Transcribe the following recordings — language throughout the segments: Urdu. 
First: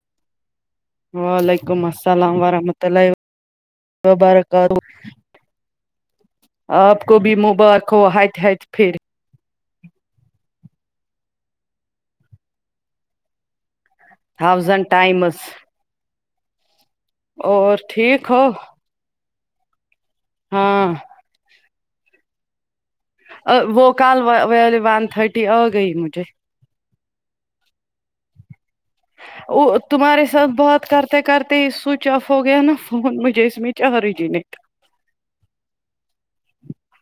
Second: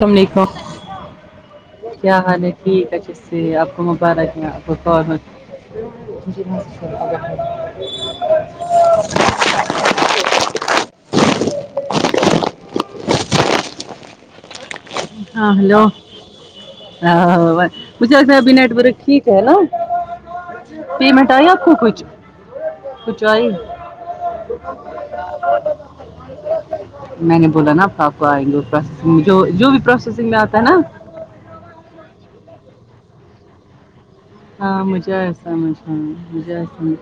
تم ٹھیک ہو وعلیکم کیا السلام حال ہے ورحمۃ ٹھیک ہے جس اللہ سے آپ کو مبارک ہاں آپ کو وبرکاتہ آپ کو بھی مبارک ہو ہٹ ہٹ پھر [inaudible] تھاؤزنڈ ٹائمس ہاو وس اور مجھے ٹھیک ہو بینڈ بھی رکھی ہے نا ہاں پیمنٹ آئی آپ کو کچھ کچھ آئی وہ کل وا والی وان تھرٹی آ گئی مجھے میں نے بولا نا آپ کو آپ کو ائینگے جو بھی پروسیسنگ میں جو یو وی تمہارے پروسیسنگ ساتھ آتا ہے نا بات کرتے کرتے ہی سوئچ آف ہو گیا نا فون مجھے اس میں چارج ہی نہیں ہاں مجھے آیا سمجھ میں مجھے آیا سمجھ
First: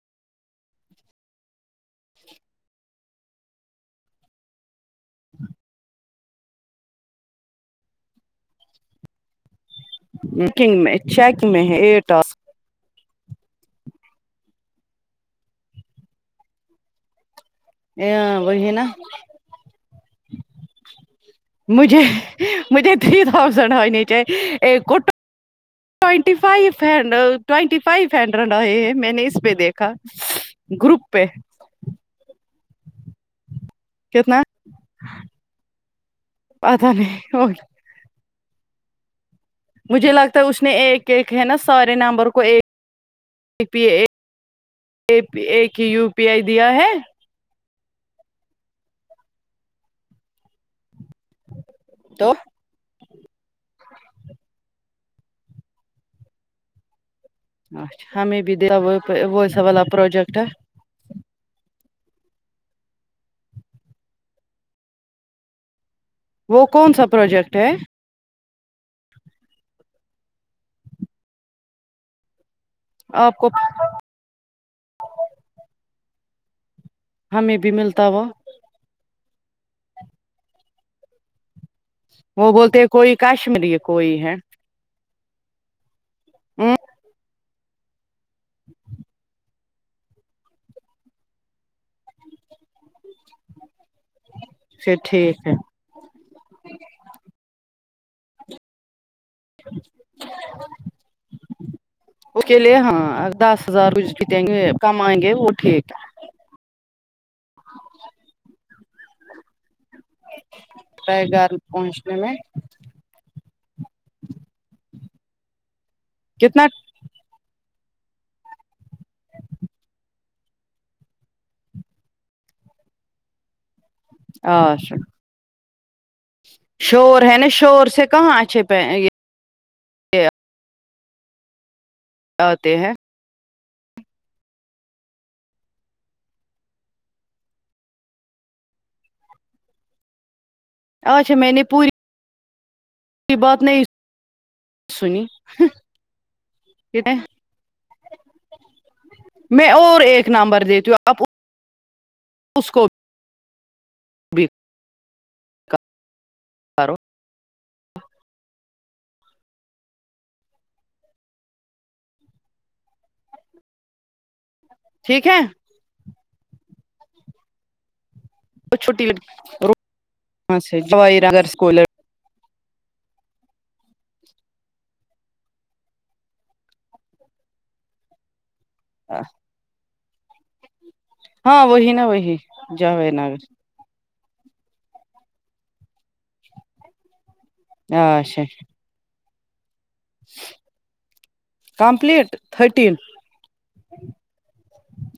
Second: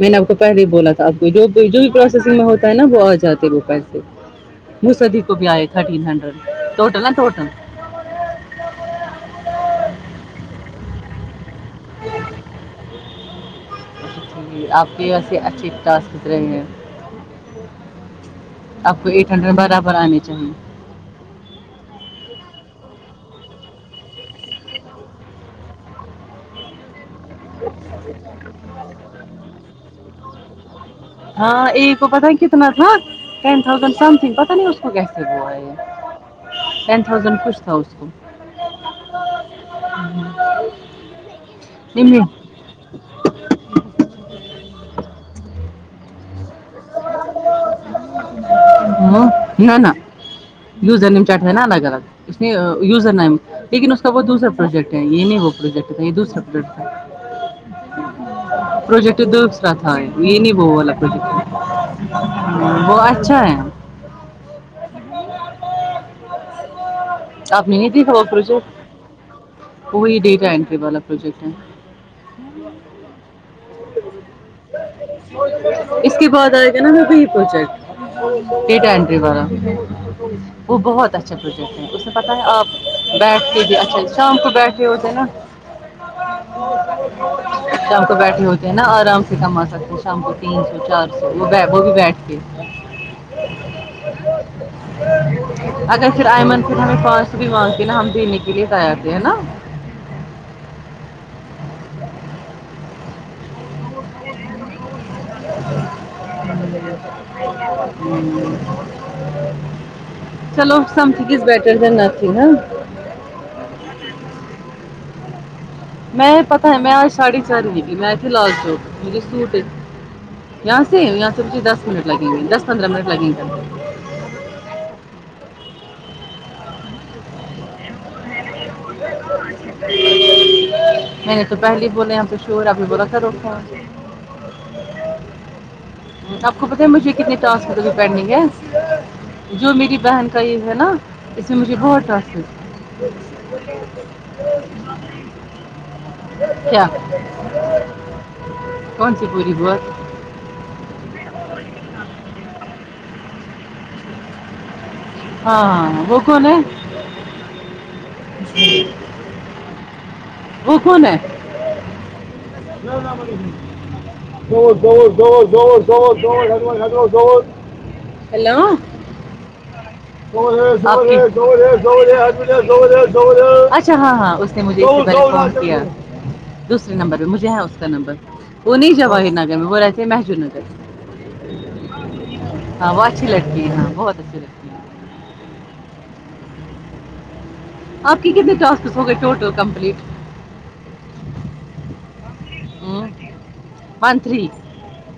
میں نے آپ کو پہلے ہی بولا تھا آپ کو جو جو بھی پروسیسنگ میں ہوتا ہے نا وہ آ جاتے وہ پیسے مصدیق کو بھی آئے تھرٹین ہنڈریڈ ٹوٹل نا ٹوٹل میکنگ میں چیک میں ہے یہ ٹاسک جی آپ کی ویسے اچھی ٹاسک دیکھ رہے ہیں وہی نا آپ کو ایٹ ہنڈریڈ برابر آنے چاہیے مجھے مجھے تھری تھاؤزینڈ آنے چاہیے ایک کو ٹ ونٹی five hundred twenty five hundred آئے ہیں میں نے اس پہ دیکھا گروپ پہ آے تو پتا کتنا تھا ٹین تھاؤزینڈ سم تھنگ کتنا پتہ نہیں ا اس کو کیسے ہوا ہے یہ پتا ٹین نہیں تھاؤزینڈ کچھ ہوگا، تھا اس کو مجھے لگتا ہے اس نے ایک ایک ہے نا سارے نمبر کو ہاں ایک پہ اے اے پی ایک ہی یو پی آئی دیا ہے ہوں نہ نہ یزر نیم کٹ ہے نا الگ الگ تو اس یزر نیم لیکن اس کا وہ دوسرا پروجیکٹ ہے یہ نہیں وہ پروجیکٹ ہے یہ دوسرا پروجیکٹ ہے اچھا ہمیں بھی دیتا وہ پروجیکٹ یہ ویسا دوسرا والا تھا پروجیکٹ یہ ہے نہیں وہ والا وہ اچھا ہے وہ کون سا پروجیکٹ آپ ہے نے نہیں دی تھا وہ پروجیکٹ وہی ڈیٹا انٹری والا پروجیکٹ ہے آپ کو معل اس کے بعد آئے گا نا وہی ہمیں بھی پروجیکٹ ملتا ہوا ڈیٹا اینٹری کرو وہ بہت اچھ اچھا اسے پتہ ہے وہ آپ بولتے ہیں کوئی بیٹھ کے بھی کشمیری اچھا کوئی شام کو بیٹھ کے ہوتے نا امم شام کو بیٹھے ہوتے ہیں نا آرام سے مطلب کی شام کو تین سو چار سو وہ وے بھو بھی بیٹھ کے پھر ٹھیک ہے اگر پھر آئمن پھر ہمیں فاسٹ بھی مانگتے نا ہم دینے کے لیے آتے ہیں نا اس کے لیے ہاں دس ہزار کمائیں گے وہ بھی ٹھیک ہے امم چالو ہے سمتھینگ اس گھر بیٹر دین پہنچنے میں ناتھینگ ہاں میں کتنا پتہ ہے میں آج ساڑی چاہ رہی تھی میں تھی لال چوک مجھے سوٹ ہے یہاں سے یہاں سے مجھے دس منٹ لگیں گے دس پندرہ منٹ لگیں گے آ شو شور ہے نا شور سے کہاں اچھے پہ یہ نہیں میں نے تو پہلے بولے یہ پہ شور آتے ابھی ہیں بولا تھا روکا آپ کو پتہ ہے مجھے کتنی ٹاسک پینڈنگ ہے جو میری بہن صحیح ہے نا اچھا اس میں نے مجھے پوری بہت ٹاسک ہے کی بات نہیں سنی کیا ٹھیک ہے کون سی پوری میں اور بہت ایک نمبر دیتی ہوں آپکو اس کو بھی بی ہاں وہ کون ہے کرو وہ کون ہے دور دور ٹھیک ہے دور دور دوت دوت ہ وہ ہڈ دوت [unintelligible] کو چھوٹی کرو [unintelligible] اچھا ہاں ہاں اس نے مجھے اسی بارے فون کیا دوسرے نمبر پہ مجھے ہے اس کا نمبر وہ نہیں جواہر نگر میں وہ رہتے ہیں محجور نگر ہاں وہی نا وہی ہاں وہ جوائی اچھی نگر لگتی ہے ہاں بہت اچھی لگتی آپ کے اچھا کتنے ٹاسکس ہو گئے total complete complete thirteen one three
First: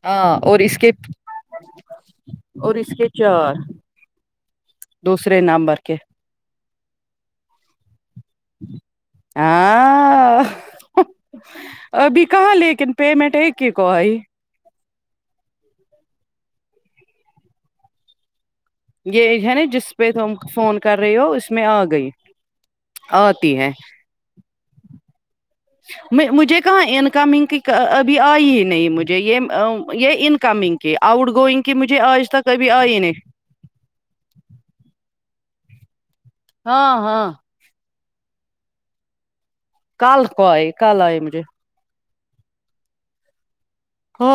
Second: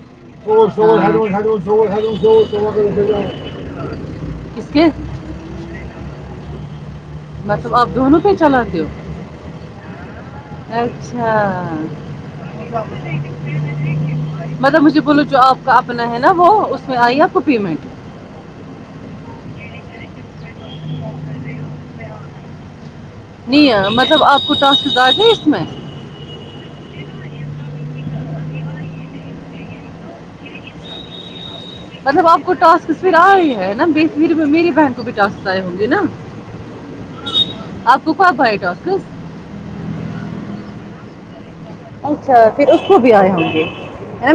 ہاں چ اور اس کے زور ہڈو ہڈ زور ہڈ اور اس کے زور چار [unintelligible] کس دوسرے نامبر کے مطلب آپ دونوں پہ چلاتے ہو آ اچھا لیکن پیمنٹ ایک ہی کو آئی مطلب مجھے بولو جو آپ کا اپنا ہے نا وہ ا اس میں آئی آپ کو پیمنٹ یہ ہے نا جس پہ تم فون کر رہی ہو اس میں آ گئی آتی ہے نہیں مطلب آپ کو ٹاسکس آگئے اس میں م مجھے کہاں انکمنگ کی ک ابھی آئی ہی نہیں مجھے یہ ا یہ انکمنگ کے آؤٹ گوئنگ کی مجھے مطلب آج آپ تک کو ابھی آئی ہی ٹاسکس نہیں آ رہے ہے نا میری میری بہن کو بھی ٹاسک آئے ہوں گے نا ہاں ہاں تو کب ائے گا اس کال اس کو آئی کل آئی مجھے اچھا پھر اس کو بھی آئے ہوں گے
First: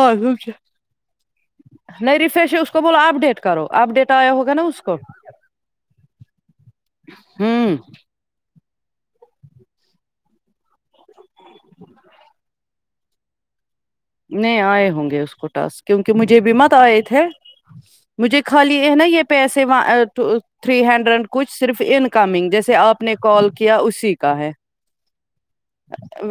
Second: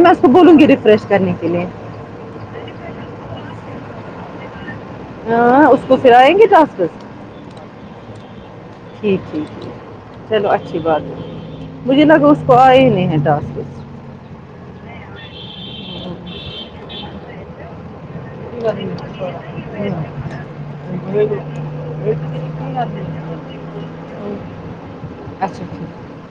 میں اس کو بولوں گی ریفریش کرنے کے لیے نہیں ریفریش ہے اس کو بولو اب ڈیٹ کرو اب ڈیٹ آیا ہوگا نا اس کو ہاں اس کو پھر ائیں گے ٹاسکس ہوں ٹھیک ٹھیک ہے چلو اچھی بات ہے مجھے لگا اس کو آے ہی نہیں ہے ٹاسکس نئے آئے ہوں گے اس کو ٹاسک کیونکہ مجھے بھی مت آئے تھے مجھے خالی ہے نا یہ پیسے وان ٹو تھری ہنڈریڈ کچھ صرف ان کمنگ جیسے آپ نے کال کیا اسی کا ہے اچھا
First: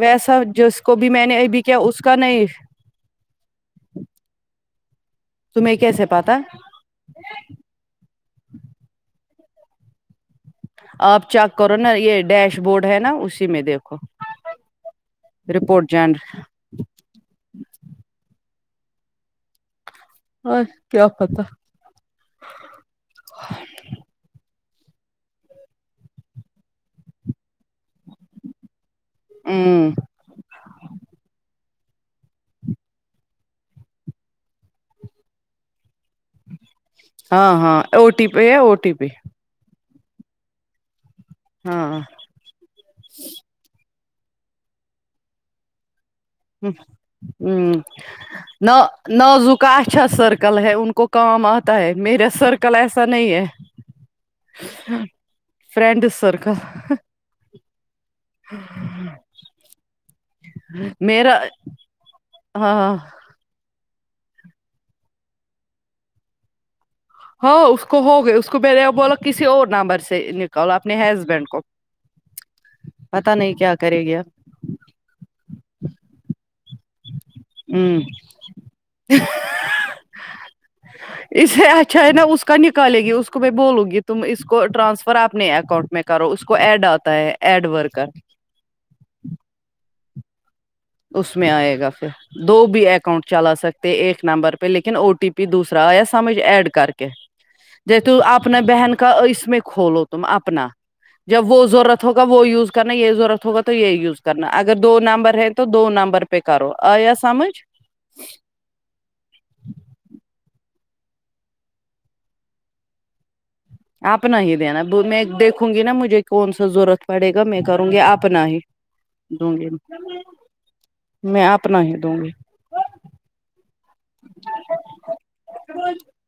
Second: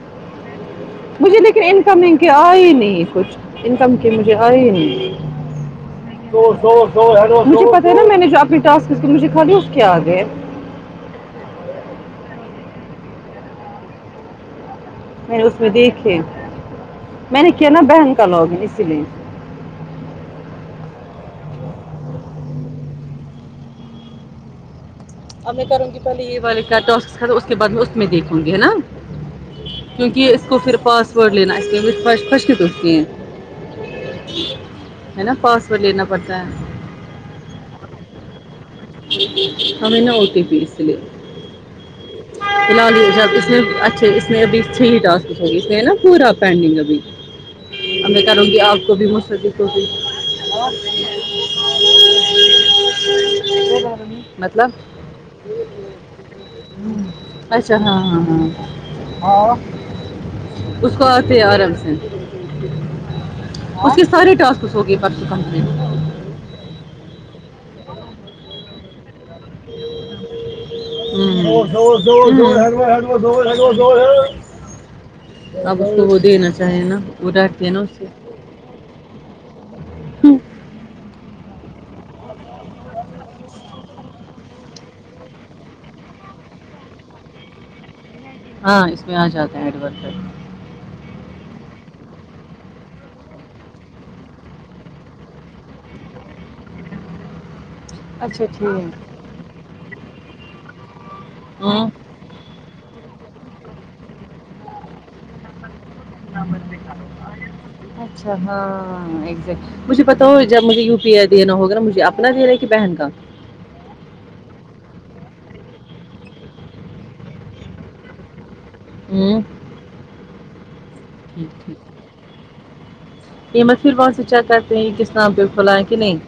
ویسا جس کو بھی میں مجھے نے لیکن ابھی کیا اس کا انکمنگ کے نہیں آئے ہی نہیں کچھ انکمگ کے مجھے آے ہی نہیں تمہیں کیسے پتا مجھے پتہ ہے نا میں نے جو اپنے ٹاسک کئے مجھے خالی اس کے آ گئے آپ چیک کرو نا یہ ڈیش بورڈ ہے نا اسی میں دیکھو میں نے اس میں رپورٹ دیکھے جنر میں نے کیا نا بہن کا لاگن اسی لیے اور کیا پتہ اب میں کروں گی پہلی یہ والے کا ٹاسک ختم اس کے بعد میں اس میں دیکھوں گی ہے نا ہوں کیونکہ اس کو پھر پاسورڈ لینا اسش شروع جی ہے نا پاسورڈ لینا پڑتا ہے ہاں ہاں او ٹی پی ہے او ٹی پی ہمیں نہ اؤ ٹی پیز فی ہاں الحال یہ ہے اب اس میں اچھے اس میں ابھی ٹاسک ہے صحیح سے ہے نا پورا پنڈیگ ابھی ہوں اور میں کروں گی نا آپ کو بھی نازو مسدیق کو کا بھی اچھا سرکل ہے ان کو کام آتا ہے میرا سرکل ایسا نہیں [inaudible] ہے مطلب فرینڈ سرکل ہوں اچھا ہاں ہاں ہاں ہاں اس کو آتے میرا ہیں آرام سے ہاں اس کے سارے ٹاسکس ہو گئے پرسوں کمپلیٹ ہاں اس کو ہوگیا اس کو پہلے بولا کسی اور نمبر سے نک ہوں پتا نہیں کیا کرے گی اب ہوں اب اس کو وہ دینا چاہے نا وہ ڈرتی ہے نا اس سے ہ اسے اچھا ہے نا اس کا نکالے گی اس کو میں بولوں گی تم اس کو ٹرانسفر اپنے اکاؤنٹ میں کرو اس کو ایڈ آتا ہے ایڈ ورکر ہاں اس میں آ جاتے ہیں ایڈ ورکر اس میں آئے گا پھر دو بھی اکاؤنٹ چلا سکتے ایک نمبر پہ لیکن او ٹی پی دوسرا ایس یم ایس ایڈ کر کے جی تو اچھا اپنا بہن کا ٹھیک اس میں کھولو تم اپنا جب وہ ہاں ضرورت ہو تب وہ یوز کرنا یہ ضرورت ہوگا تو یہ یوز کرنا اگر دو نمبر ہے تو دو نمبر پے کرو آیا سمجھ اچھا ہاں ہاں یکزٹ مجھے پتا ہو جب مجھے یو پی آئی دینا ہوگا نا مجھے اپنا دینا ہے کہ بہن کا اپنا ہی دینا میں دیکھوں گی نا مجھے کون سا ضرورت پڑے گا میں کروں گی اپنا ہی ہوں دوں گی میں ٹھیک اپنا ٹھیک ہی دوں گی یہ مت پھر وہاں سے چیک کرتے ہیں کہ کس نام پہ کھلائیں کہ نہیں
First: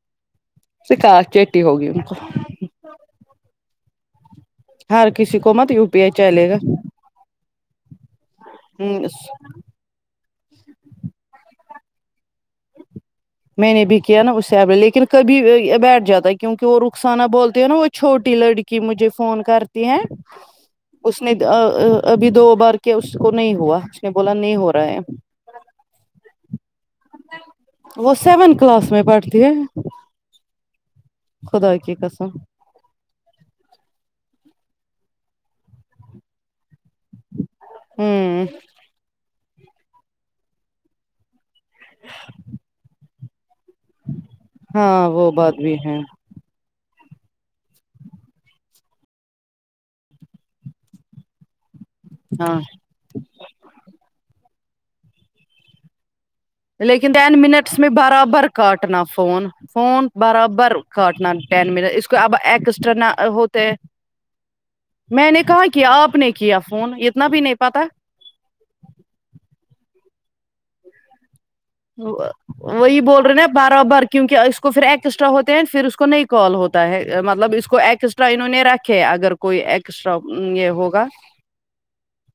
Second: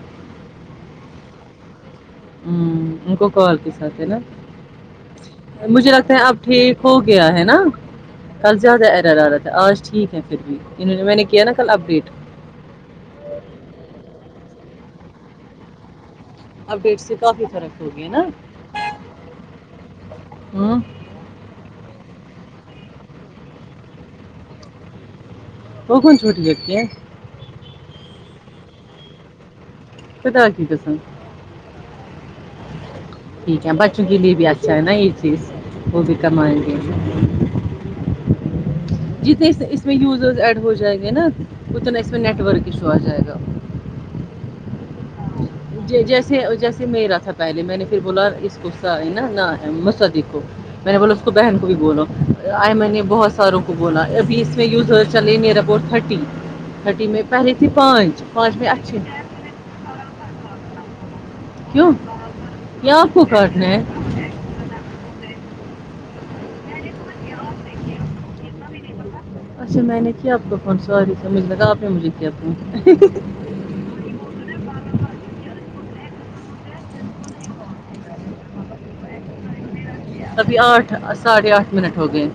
سکا کیٹی ہوگی ان کو ہوں ان کو کال کے ساتھ ہے نا ہر کسی کو مت یو مجھے پی آئی لگتا ہے اب چلے گا ٹھیک ہو گیا ہے نا کل زیادہ ایرر آ رہا تھا آج ٹھیک ہے پھر بھی انہوں نے میں نے کیا نا کل اب ڈیٹ میں نے بھی کیا نا اسے اب لیکن کبھی بیٹھ جاتا ہے کیونکہ وہ اپڈیٹ سے رخسانہ کافی بولتی ہے نا فرق وہ ہو گیا چھوٹی لڑکی مجھے فون کرتی ہے ہوں اس نے ا ا ابھی دو بار کیا اس کو نہیں ہوا اس نے بولا نہیں ہو رہا ہے کو کون چھوٹی بچی ہے وہ سیونت کلاس میں پڑھتی ہے خدا کی قسم خدا کے قسم ٹھیک ہے بچوں کے لیے بھی اچھا ہے نا یہ چیز وہ بھی کمائیں گے ہوں جتنے اس میں یوزرز ایڈ ہو جائیں گے نا اتنا اس میں نیٹ ورک ایشو آ جائے گا ہاں وہ بات بھی ہے جی جس سے جیسے میرا تھا پہلے میں نے پھر بولا اس کو سینہ نا نہ ہے مصدق کو میں نے بولا تو بہن کو بھی بولو ہاں آئے میں نے بہت ساروں کو بولا ابھی اس میں یزر چلے نئر اباؤٹ تھرٹی تھرٹی لیکن میں ٹین پہلے تھی منٹس میں پانچ برابر پانچ میں اچھے کاٹنا فون فون برابر کاٹنا ٹین منٹ کیوں اس کو اب ایکسٹرا کیا آپ نہ کو کاٹنا ہوتے ہے میں نے کہاں کیا آپ نے کیا فون اتنا بھی نہیں پتا اچھا میں نے کیا آپ کو فون سوری مجھے لگا آپ نے مجھے وا کیا فون وہی بول رہے نہ اب برابر کیونکہ اس کو پھر ایکسٹرا ہوتے ہیں پھر اس کو نئی کال ہوتا ہے مطلب اس کو ایکس ٹرا انہوں نے رکھے اگر کوئی ایکسٹرا ابھی یہ آٹھ ہوگا ساڑھے آٹھ منٹ ہو گئے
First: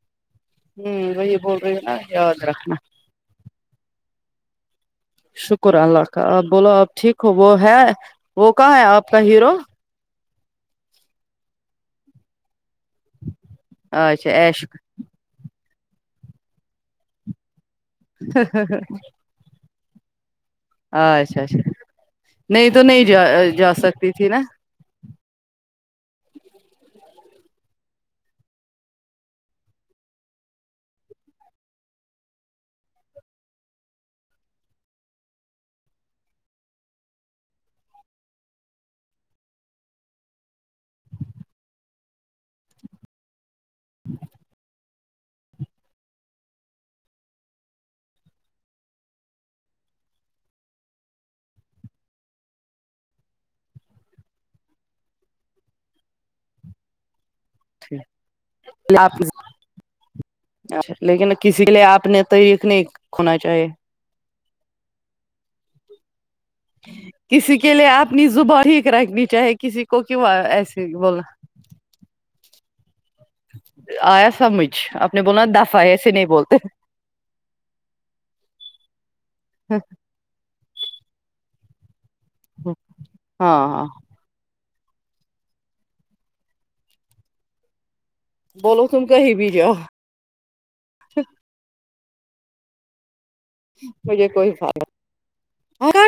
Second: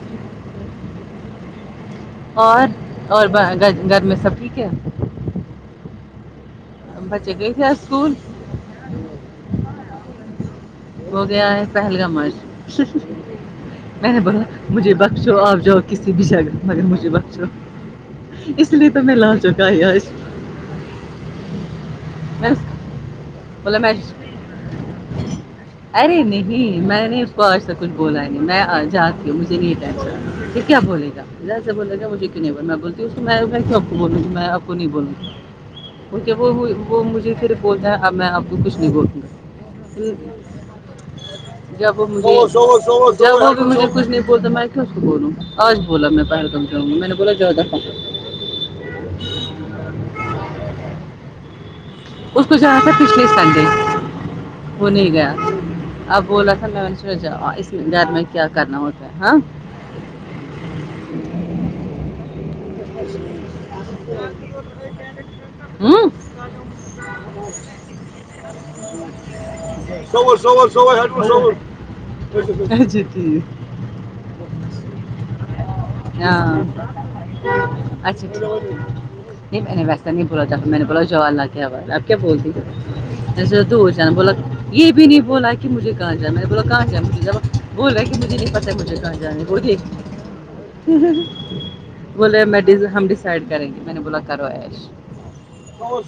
ہوں وہی بول رہی ہیں نا یاد اور رکھنا اور ب گر گھر میں سب ٹھیک ہے شکر اللہ کا آپ بولو آپ ٹھیک بچے ہو گئے وہ تھے ہے اسکول وہ کہاں ہے آپ کا ہیرو وہ گیا ہے پہلگامچ میں نے اچھا بولا ایش مجھے بس آپ جاؤ کسی بھی جگہ مگر مجھے بخشو اس لیے تو میں لا چک [unintelligible] اچھا اچھا نہیں تو نہیں جا ا مطلب میچ ارے نہیں میں نے اس کو آج تک کچھ بولا نہیں میں جاتی ہوں مجھے نہیں ٹینشن کیا بولے گا جیسے بولے گا مجھے نہیں بول میں بولتی ہوں میں آ پکو بولوں گی میں آپ کو نہیں بولوں گی کیوں کے وہ مجھے وہ مجھے پھر بولتا اب میں آپ کو کچھ نہیں بولو گی جب وہ مجھے سو سوسو جب وہ مجھے کچھ نہیں بولتا میں کی اس سے بولوں آج بولا میں پہلم جاؤں گا میں نے بولا زیادہ اس کو جا نا تھا کچھ دیر پہلے وہ نہیں گیا اب بولا تھا میں اس میں جاؤ گھر میں کیا کرنا ہوتا ہے آپ ہاں اچھا لیکن کسی کے لیے آپ نے طریقہ نہیں کھونا چاہیے امم ہاں کسی کے لیے اپنی زبان ایک رکھنی چاہے کسی کو کیوں سوور سوور ایسی سوور ہیڈ بول امم آیا سمجھ آپ نے بولا دفا ایسے نہیں ہاں بولتے اچھا ٹھیک نئی میں نے ویسے نہیں بولا تھا میں نے بولا جاو اللہ کے حوالے آپ کیا بولتی ہو ہاں ایسے تو ہاں ہو جانا بولا یہ بھی نہیں بولا کہ مجھے کہاں جانامطلب کہا جانا بولا کہ مجھے پ مےاں بولو تم کہیں بھی جاؤ ج بے [unintelligible] سایںڈ کریں گے میں نے بولا مجھے کرو کوئی عیش فائدہ